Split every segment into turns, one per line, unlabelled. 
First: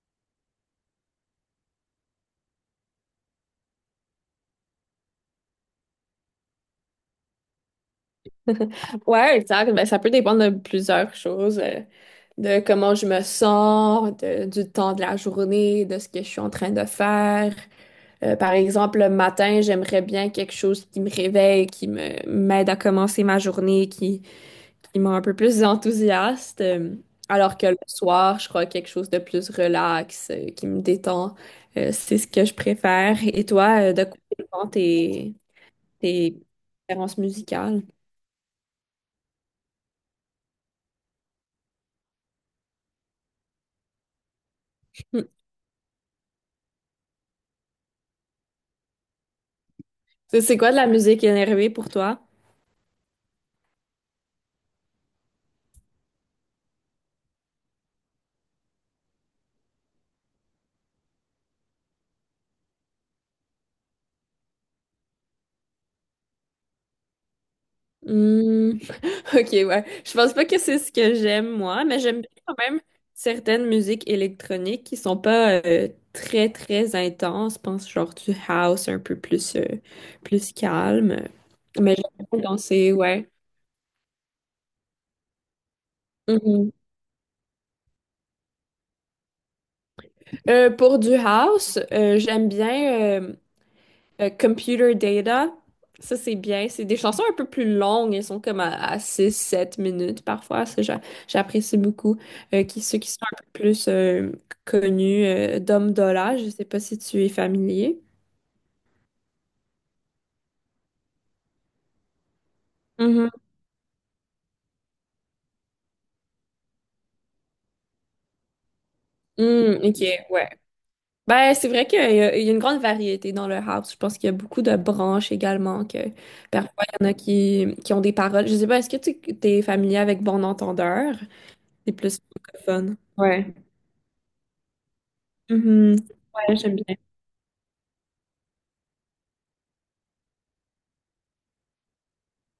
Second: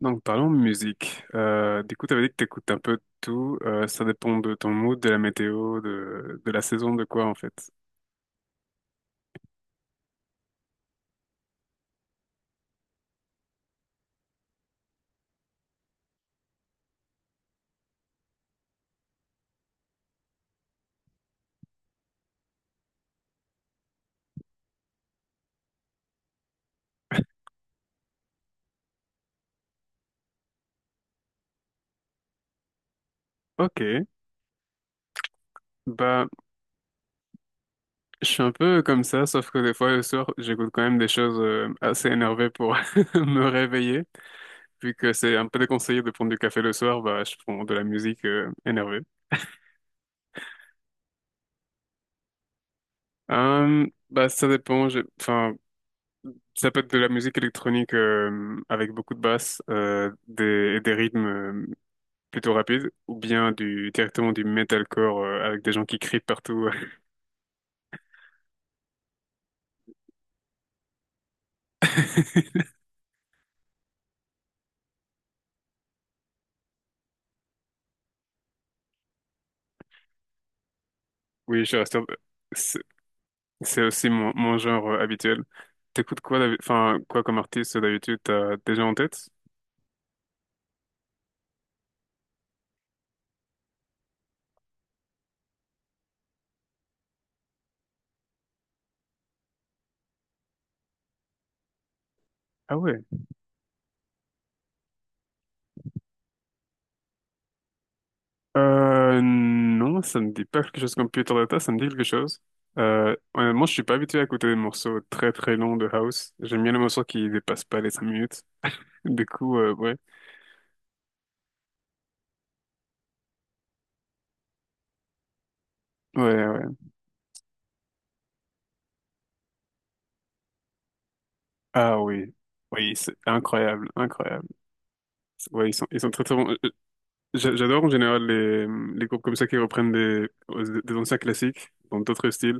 Donc parlons musique. T'avais dit que t'écoutes un peu de tout. Ça dépend de ton mood, de la météo, de la saison, de quoi en fait.
Ouais, exact. Ben, ça peut dépendre de plusieurs choses, de comment je me sens, du temps de la journée, de ce que je suis en train de faire. Par exemple, le matin, j'aimerais bien quelque chose qui me réveille, qui me m'aide à commencer ma journée, qui me un peu plus enthousiaste. Alors que le soir, je crois quelque chose de plus relax, qui me détend. C'est ce que je préfère. Et toi, de
Ok.
quoi dépend
Bah,
tes préférences musicales?
je suis un peu comme ça, sauf que des fois le soir, j'écoute quand même des choses assez énervées pour me réveiller. Vu que c'est un peu déconseillé de prendre du café le soir, bah, je prends de la musique énervée.
C'est quoi de la musique énervée pour toi?
Ça dépend. Enfin, ça peut être de la musique électronique avec beaucoup de basses et des rythmes plutôt rapides, ou bien directement du metalcore avec des gens qui crient partout.
Hmm, ok, ouais. Je pense pas que c'est ce que j'aime moi, mais j'aime bien quand même certaines musiques électroniques qui sont pas très très intenses. Je pense genre du house un peu plus plus calme.
Oui, je suis
Mais
resté...
j'aime bien danser ouais.
C'est aussi mon genre habituel. T'écoutes quoi,
Mhm.
enfin, quoi comme artiste d'habitude, t'as déjà en tête?
Pour du house, j'aime bien. Computer Data, ça c'est bien. C'est des chansons un peu plus longues. Elles sont comme à, six, sept minutes parfois. J'apprécie beaucoup.
Ah
Ceux
ouais.
qui sont un peu plus connus, Dom Dolla, je sais pas si tu es familier.
Non, ça me dit pas quelque chose comme Peter Data, ça me dit quelque chose.
Mhm.
Honnêtement, je suis pas habitué à écouter des morceaux très très longs de house. J'aime bien les morceaux qui dépassent pas les 5 minutes.
Mm,
Ouais.
ok, ouais. Ben, c'est vrai il y a une grande variété dans le house. Je pense qu'il y a beaucoup de branches également, que
Ouais, ouais.
parfois il y en a qui ont des paroles. Je sais pas, est-ce que tu es familier avec Bon Entendeur? C'est
Ah
plus
oui. Oui,
francophone.
c'est
Ouais.
incroyable, incroyable. Ouais,
Mhm.
ils sont très très bons.
Ouais, j'aime bien.
J'adore en général les groupes comme ça qui reprennent des anciens classiques dans d'autres styles.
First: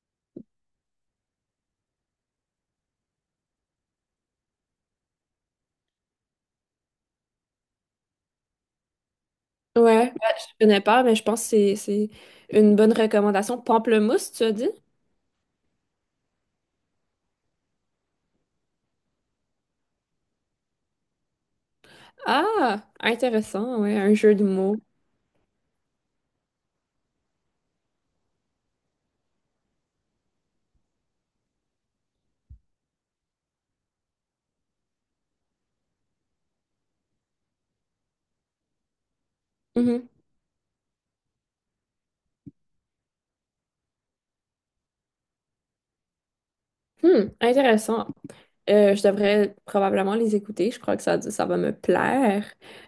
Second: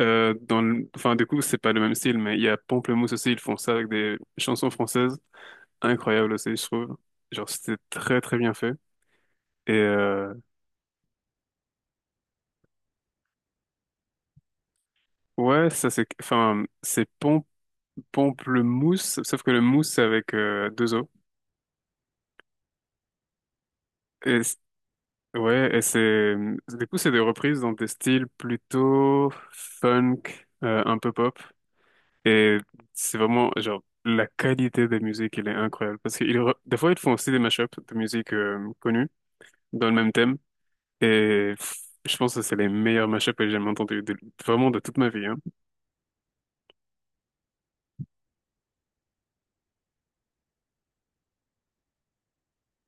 Enfin, du coup, c'est pas le même style, mais il y a Pamplemousse aussi, ils font ça avec des chansons françaises. Incroyable aussi, je trouve. Genre, c'était très très bien fait. Et
Ouais, bah,
euh,
je connais pas, mais je pense que c'est une bonne recommandation. Pamplemousse, tu as dit?
ouais, ça c'est... Enfin, c'est pom Pamplemousse, sauf que le mousse c'est avec deux O.
Ah, intéressant, ouais, un jeu
Et
de
c-
mots.
ouais, et c'est... Du coup, c'est des reprises dans des styles plutôt funk, un peu pop. Et c'est vraiment, genre... La qualité des musiques, elle est incroyable. Parce que des fois, ils font aussi des mashups de musique connue dans le
Mhm.
même thème. Et pff, je pense que c'est les meilleurs mashups que j'ai jamais entendus, vraiment de toute ma vie. Hein.
Hmm, intéressant. Je devrais probablement les écouter. Je crois que ça va me plaire.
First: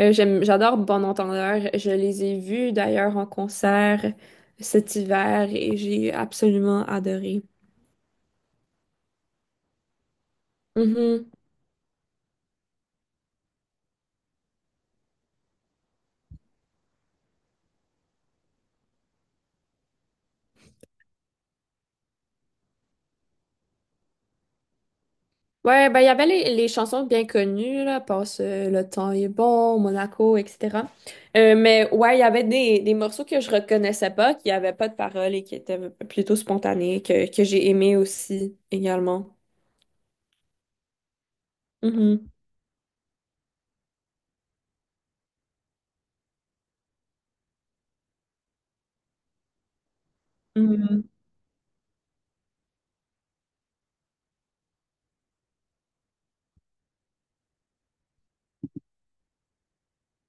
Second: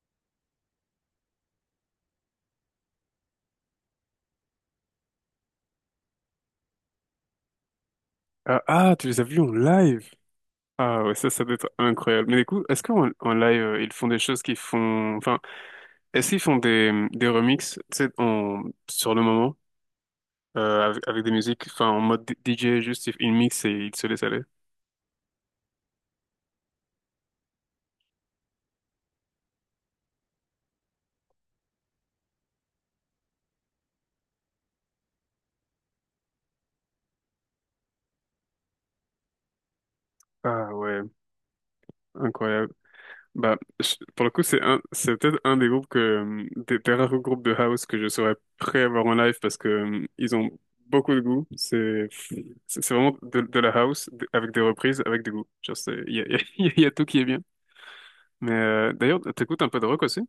J'adore Bon Entendeur. Je les ai vus d'ailleurs en concert cet hiver et j'ai absolument adoré.
Ah, ah, tu les as vus en live? Ah ouais,
Mm-hmm.
ça doit être incroyable. Mais du coup, est-ce qu'en en live, ils font des choses qui font... Enfin, est-ce qu'ils font des remixes, tu sais, en... sur le moment? Avec avec des musiques, enfin en mode DJ, juste il mixe et il se laisse aller.
Ouais, ben, il y avait les chansons bien connues, là, Passe le temps est bon, Monaco, etc. Mais ouais, il y avait des morceaux que je reconnaissais pas, qui n'avaient pas de paroles et qui étaient plutôt spontanés, que j'ai aimé aussi, également.
Ah ouais,
Mhm,
incroyable. Pour le coup, c'est peut-être un des groupes des rares groupes de house que je serais prêt à voir en live parce que, ils ont
mhm.
beaucoup de goût. C'est vraiment de la house avec des reprises, avec du goût. Genre, c'est, il y a, il y a tout qui est bien. Mais, d'ailleurs, t'écoutes un peu de rock aussi?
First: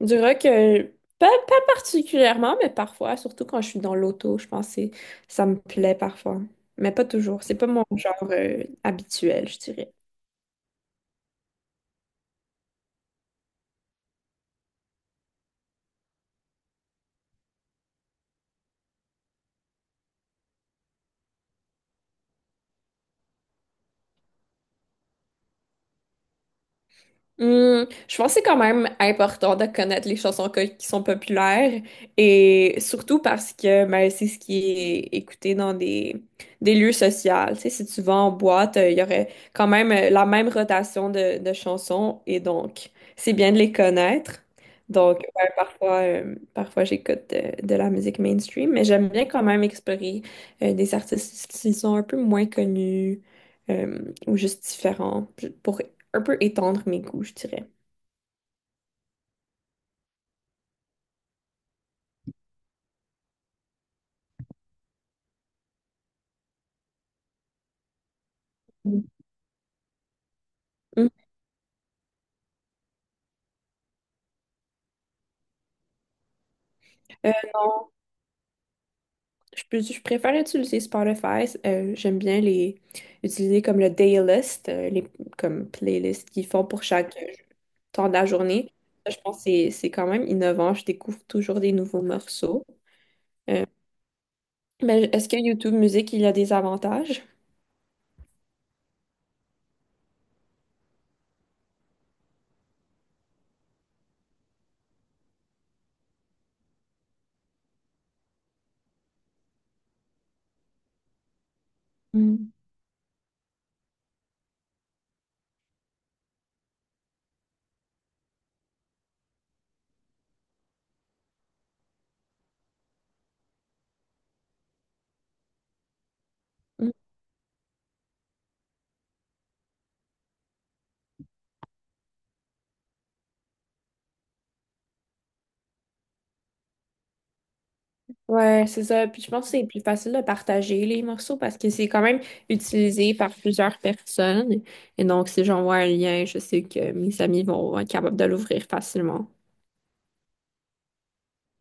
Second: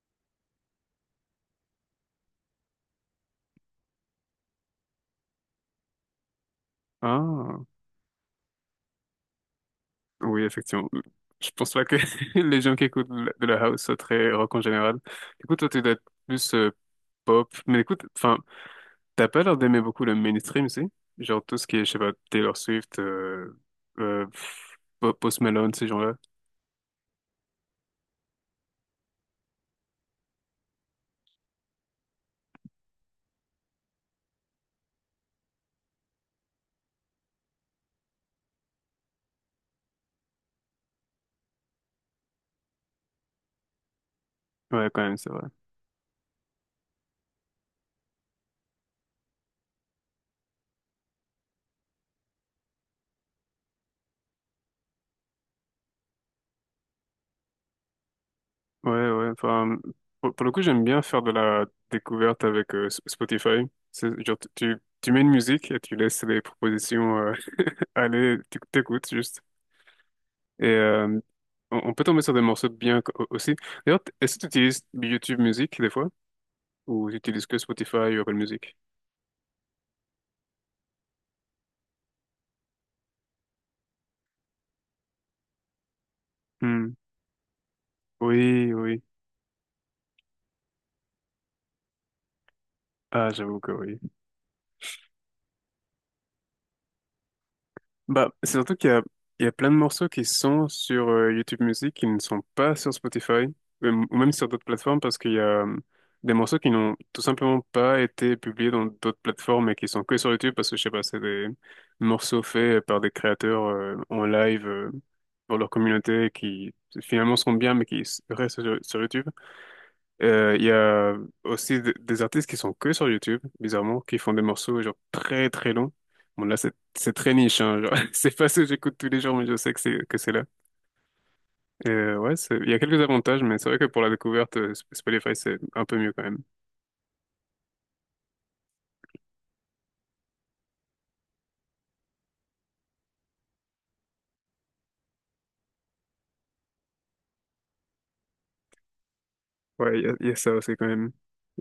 Du rock, pas particulièrement, mais parfois, surtout quand je suis dans l'auto, je pense que ça me plaît parfois. Mais pas toujours. C'est
Ah,
pas mon genre, habituel, je dirais.
oui, effectivement. Je pense pas que les gens qui écoutent de la house soient très rock en général. Écoute, toi, tu dois être plus, pop. Mais écoute, enfin, t'as pas l'air d'aimer beaucoup le mainstream, si? Genre tout ce qui est, je sais pas, Taylor Swift, Post Malone, ces gens-là.
Hmm, je pense que c'est quand même important de connaître les chansons qui sont populaires et surtout parce que ben, c'est ce qui est écouté dans des lieux sociaux. Tu sais, si tu vas en boîte, il y aurait quand même la même rotation de chansons et donc c'est bien de les connaître.
Ouais, quand même,
Donc
c'est vrai.
ouais, parfois j'écoute de la musique mainstream, mais j'aime bien quand même explorer des artistes qui sont un peu moins connus ou juste différents pour un peu étendre mes goûts, je dirais.
Ouais, ouais, enfin, pour le coup, j'aime bien faire de la découverte avec Spotify. C'est, genre, tu mets une musique et tu laisses les propositions aller, tu
Mm.
t'écoutes juste. Et
Mm.
on peut tomber sur des morceaux aussi. D'ailleurs, est-ce que tu utilises YouTube Music des fois? Ou tu utilises que
Non,
Spotify ou Apple Music?
je, peux- Je préfère utiliser Spotify. J'aime bien les utiliser comme le daylist, les comme playlist qu'ils font pour
Hmm.
chaque temps de la journée.
Oui, oui.
Ça, je pense que c'est quand même innovant. Je découvre toujours des nouveaux morceaux.
Ah, j'avoue
Euh,
que oui.
mais est-ce que YouTube Music, il y a des avantages?
Bah, c'est surtout il y a plein de morceaux qui sont sur YouTube Music qui ne sont pas sur Spotify ou même sur d'autres plateformes parce qu'il y a des morceaux qui n'ont tout simplement pas été publiés dans d'autres plateformes et qui sont que sur YouTube parce que je sais pas, c'est des morceaux
Mm.
faits par des créateurs en live pour leur communauté qui finalement sont bien mais restent sur YouTube. Il y a aussi des artistes qui sont que sur YouTube, bizarrement, qui font des morceaux genre très très longs. Bon là c'est
Mm.
c'est très niche, hein, genre, c'est pas ce que j'écoute tous les jours, mais je sais que c'est là. Il y a quelques avantages, mais c'est vrai que pour la découverte, Spotify c'est un peu mieux quand même.
Ouais, c'est ça. Puis je pense que c'est plus facile de partager les morceaux parce que c'est quand même utilisé par plusieurs personnes. Et donc, si j'envoie un lien, je sais que mes amis vont être capables de l'ouvrir facilement.
Ouais, il y a ça aussi quand même.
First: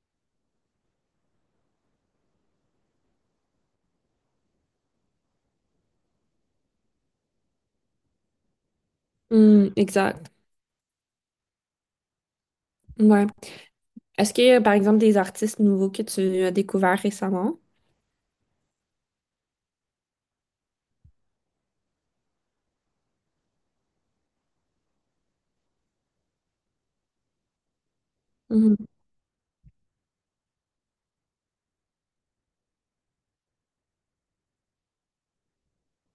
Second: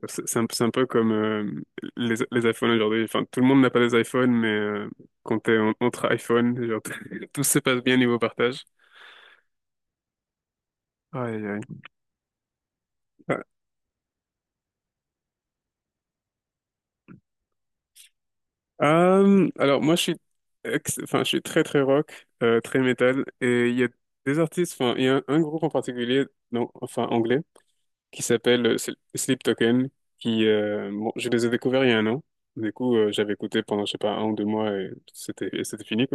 C'est un peu comme les iPhones aujourd'hui. Enfin, tout le monde n'a pas des iPhones, mais entre iPhone genre, tout se passe bien niveau partage.
Mm, exact.
Aïe, aïe.
Ouais.
Ah,
Est-ce qu'il y a, par exemple, des artistes nouveaux que tu as découverts récemment?
alors moi je suis, enfin je suis très très rock, très métal, et il y a des artistes, enfin il y a un groupe en particulier, non, enfin anglais, qui s'appelle
Mhm,
Sleep Token, je les ai découverts il y a un an, j'avais écouté pendant je sais pas un ou deux mois et c'était fini.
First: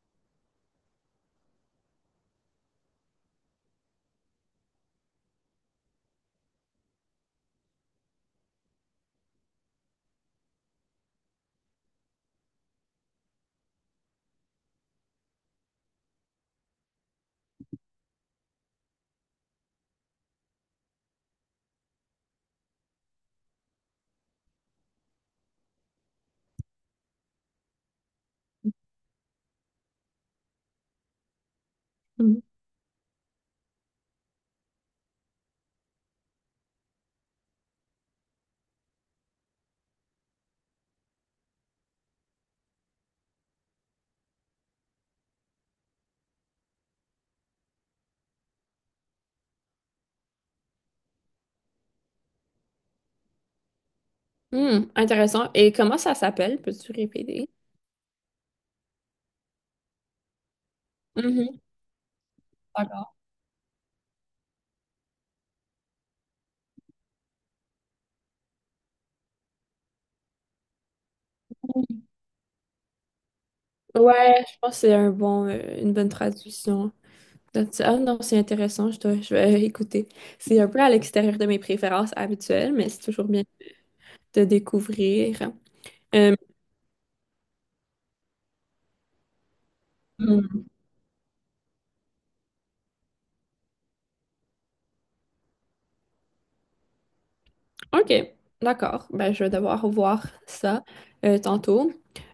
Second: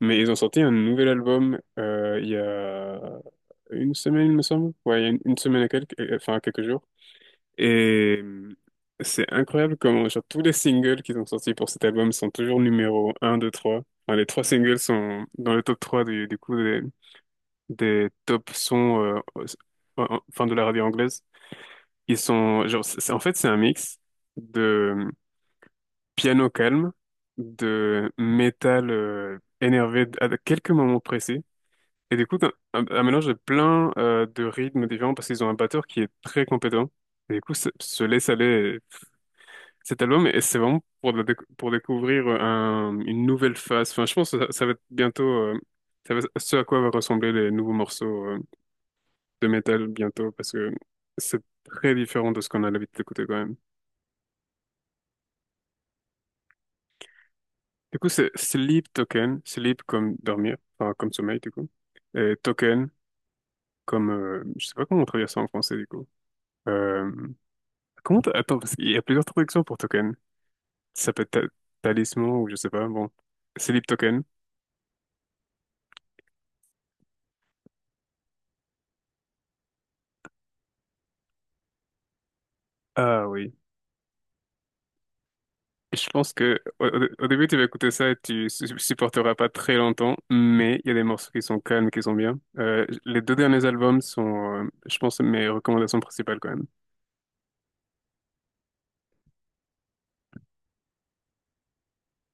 Mais ils ont sorti un nouvel album il y a une semaine, il me semble. Ouais, il y a une semaine et quelques, enfin quelques jours. Et c'est incroyable comment genre, tous les singles qu'ils ont sortis pour cet album sont toujours numéro un deux trois. Enfin, les trois singles sont dans le top 3 des des top sons enfin, de la radio anglaise. Ils sont genre en fait c'est un mix de piano calme, de métal énervé à quelques moments précis. Et du coup,
mhm.
un mélange de plein de rythmes différents parce qu'ils ont un batteur qui est très compétent. Et du coup, se laisse aller cet album et c'est vraiment pour, pour découvrir une nouvelle phase. Enfin, je pense que ça va être bientôt ce à quoi va ressembler les nouveaux morceaux de métal bientôt parce que c'est très différent de ce qu'on a l'habitude d'écouter quand même.
Hmm, intéressant. Et comment ça s'appelle? Peux-tu répéter?
Du coup, c'est Sleep Token, Sleep comme dormir, enfin comme sommeil du
Mhm,
coup, et Token
d'accord.
comme je sais pas comment on traduit ça en français du coup. Euh, Attends, parce qu'il y a plusieurs traductions pour token. Ça peut être talisman ou je sais pas. Bon, c'est l'ip token.
Ouais, je pense que c'est un bon, une bonne traduction. Donc, ah non, c'est intéressant, je vais écouter. C'est un peu à l'extérieur de mes préférences habituelles, mais c'est toujours
Ah
bien
oui.
de découvrir.
Je pense
Euh,
que au, au début tu vas écouter ça et tu supporteras pas très longtemps,
mmh.
mais il y a des morceaux qui sont calmes, qui sont bien. Les deux derniers albums sont, je pense, mes recommandations principales quand même.
OK, d'accord. Ben, je vais devoir voir ça tantôt.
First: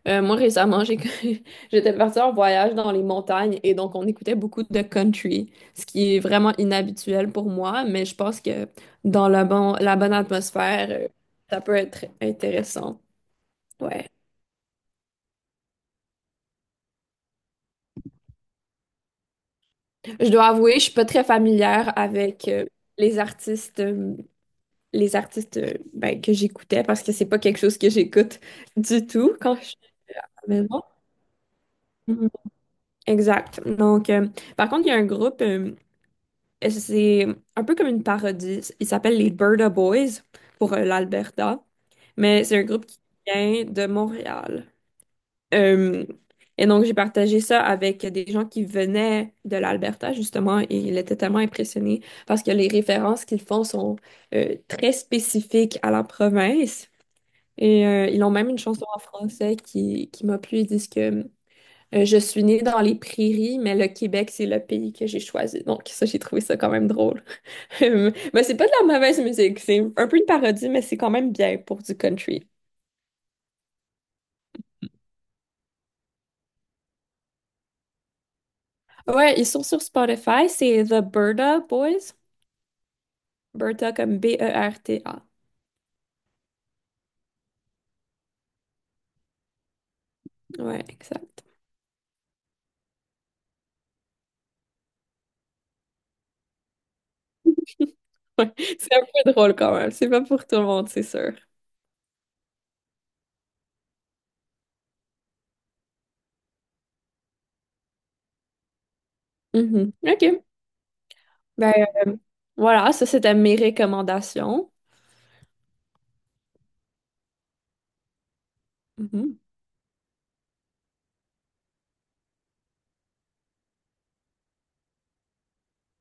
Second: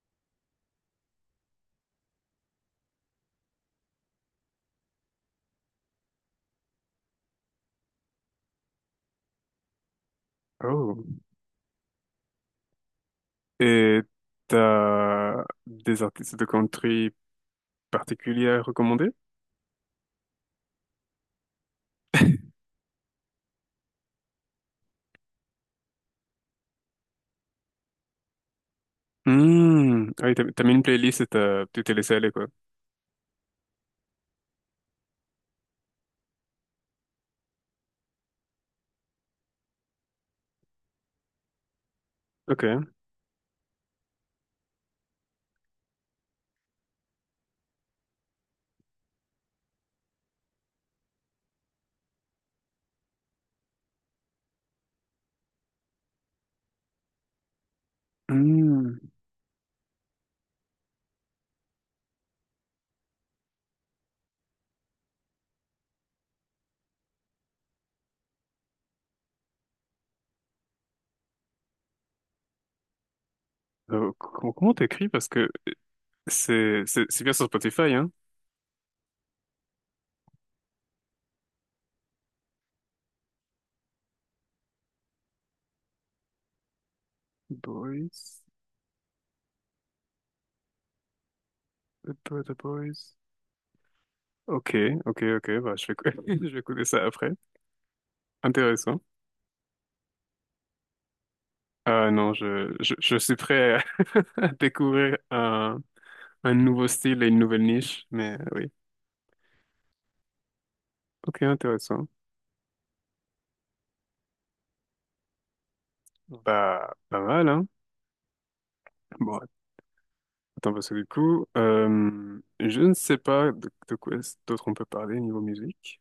Moi, récemment, j'ai... j'étais partie en voyage dans les montagnes et donc on écoutait beaucoup de country, ce qui est vraiment inhabituel pour moi, mais je pense que dans la, bon... la bonne atmosphère,
Oh.
ça peut être intéressant.
Et
Ouais.
t'as des artistes de country particuliers à recommander?
Je dois avouer, je suis pas très familière avec les artistes, euh, les artistes ben, que j'écoutais parce que c'est pas quelque chose que j'écoute du tout quand je suis
Hmm.
à
Ah oui,
la
t'as mis une
maison.
playlist et tu t'es laissé
Mhm.
aller, quoi.
Exact. Donc, par contre, il y a un groupe, et c'est un peu comme une parodie. Il s'appelle les Birda Boys pour l'Alberta, mais c'est un groupe
Ok.
qui vient de Montréal. Euh, et donc, j'ai partagé ça avec des gens qui venaient de l'Alberta, justement, et ils étaient tellement impressionnés parce que les références qu'ils font sont très spécifiques à la province. Et ils ont même une chanson en
Hmm.
français qui m'a plu. Ils disent que je suis née dans les prairies, mais le Québec, c'est le pays que j'ai choisi. Donc, ça, j'ai trouvé ça quand même drôle. Mais c'est pas de la mauvaise musique. C'est un peu une parodie, mais c'est quand même bien pour du country.
Comment t'écris? Parce que c'est bien sur Spotify, hein?
Ouais, ils sont sur Spotify. C'est The Berta Boys. Berta comme Berta.
Boys,
Ouais, exact.
the Boys. Ok, ok, ok. Bah, je vais écouter ça après.
Ouais, c'est
Intéressant.
un peu drôle quand même. C'est pas pour tout le monde, c'est sûr.
Ah non, je suis prêt à à découvrir un nouveau style et une nouvelle niche, mais oui.
Mhm. OK.
Ok,
Ben,
intéressant.
euh, voilà, ça, c'était mes recommandations.
Bah, pas mal, hein?
Mhm.
Bon, attends, parce que du coup, je ne sais pas de quoi est-ce d'autre on peut parler niveau musique.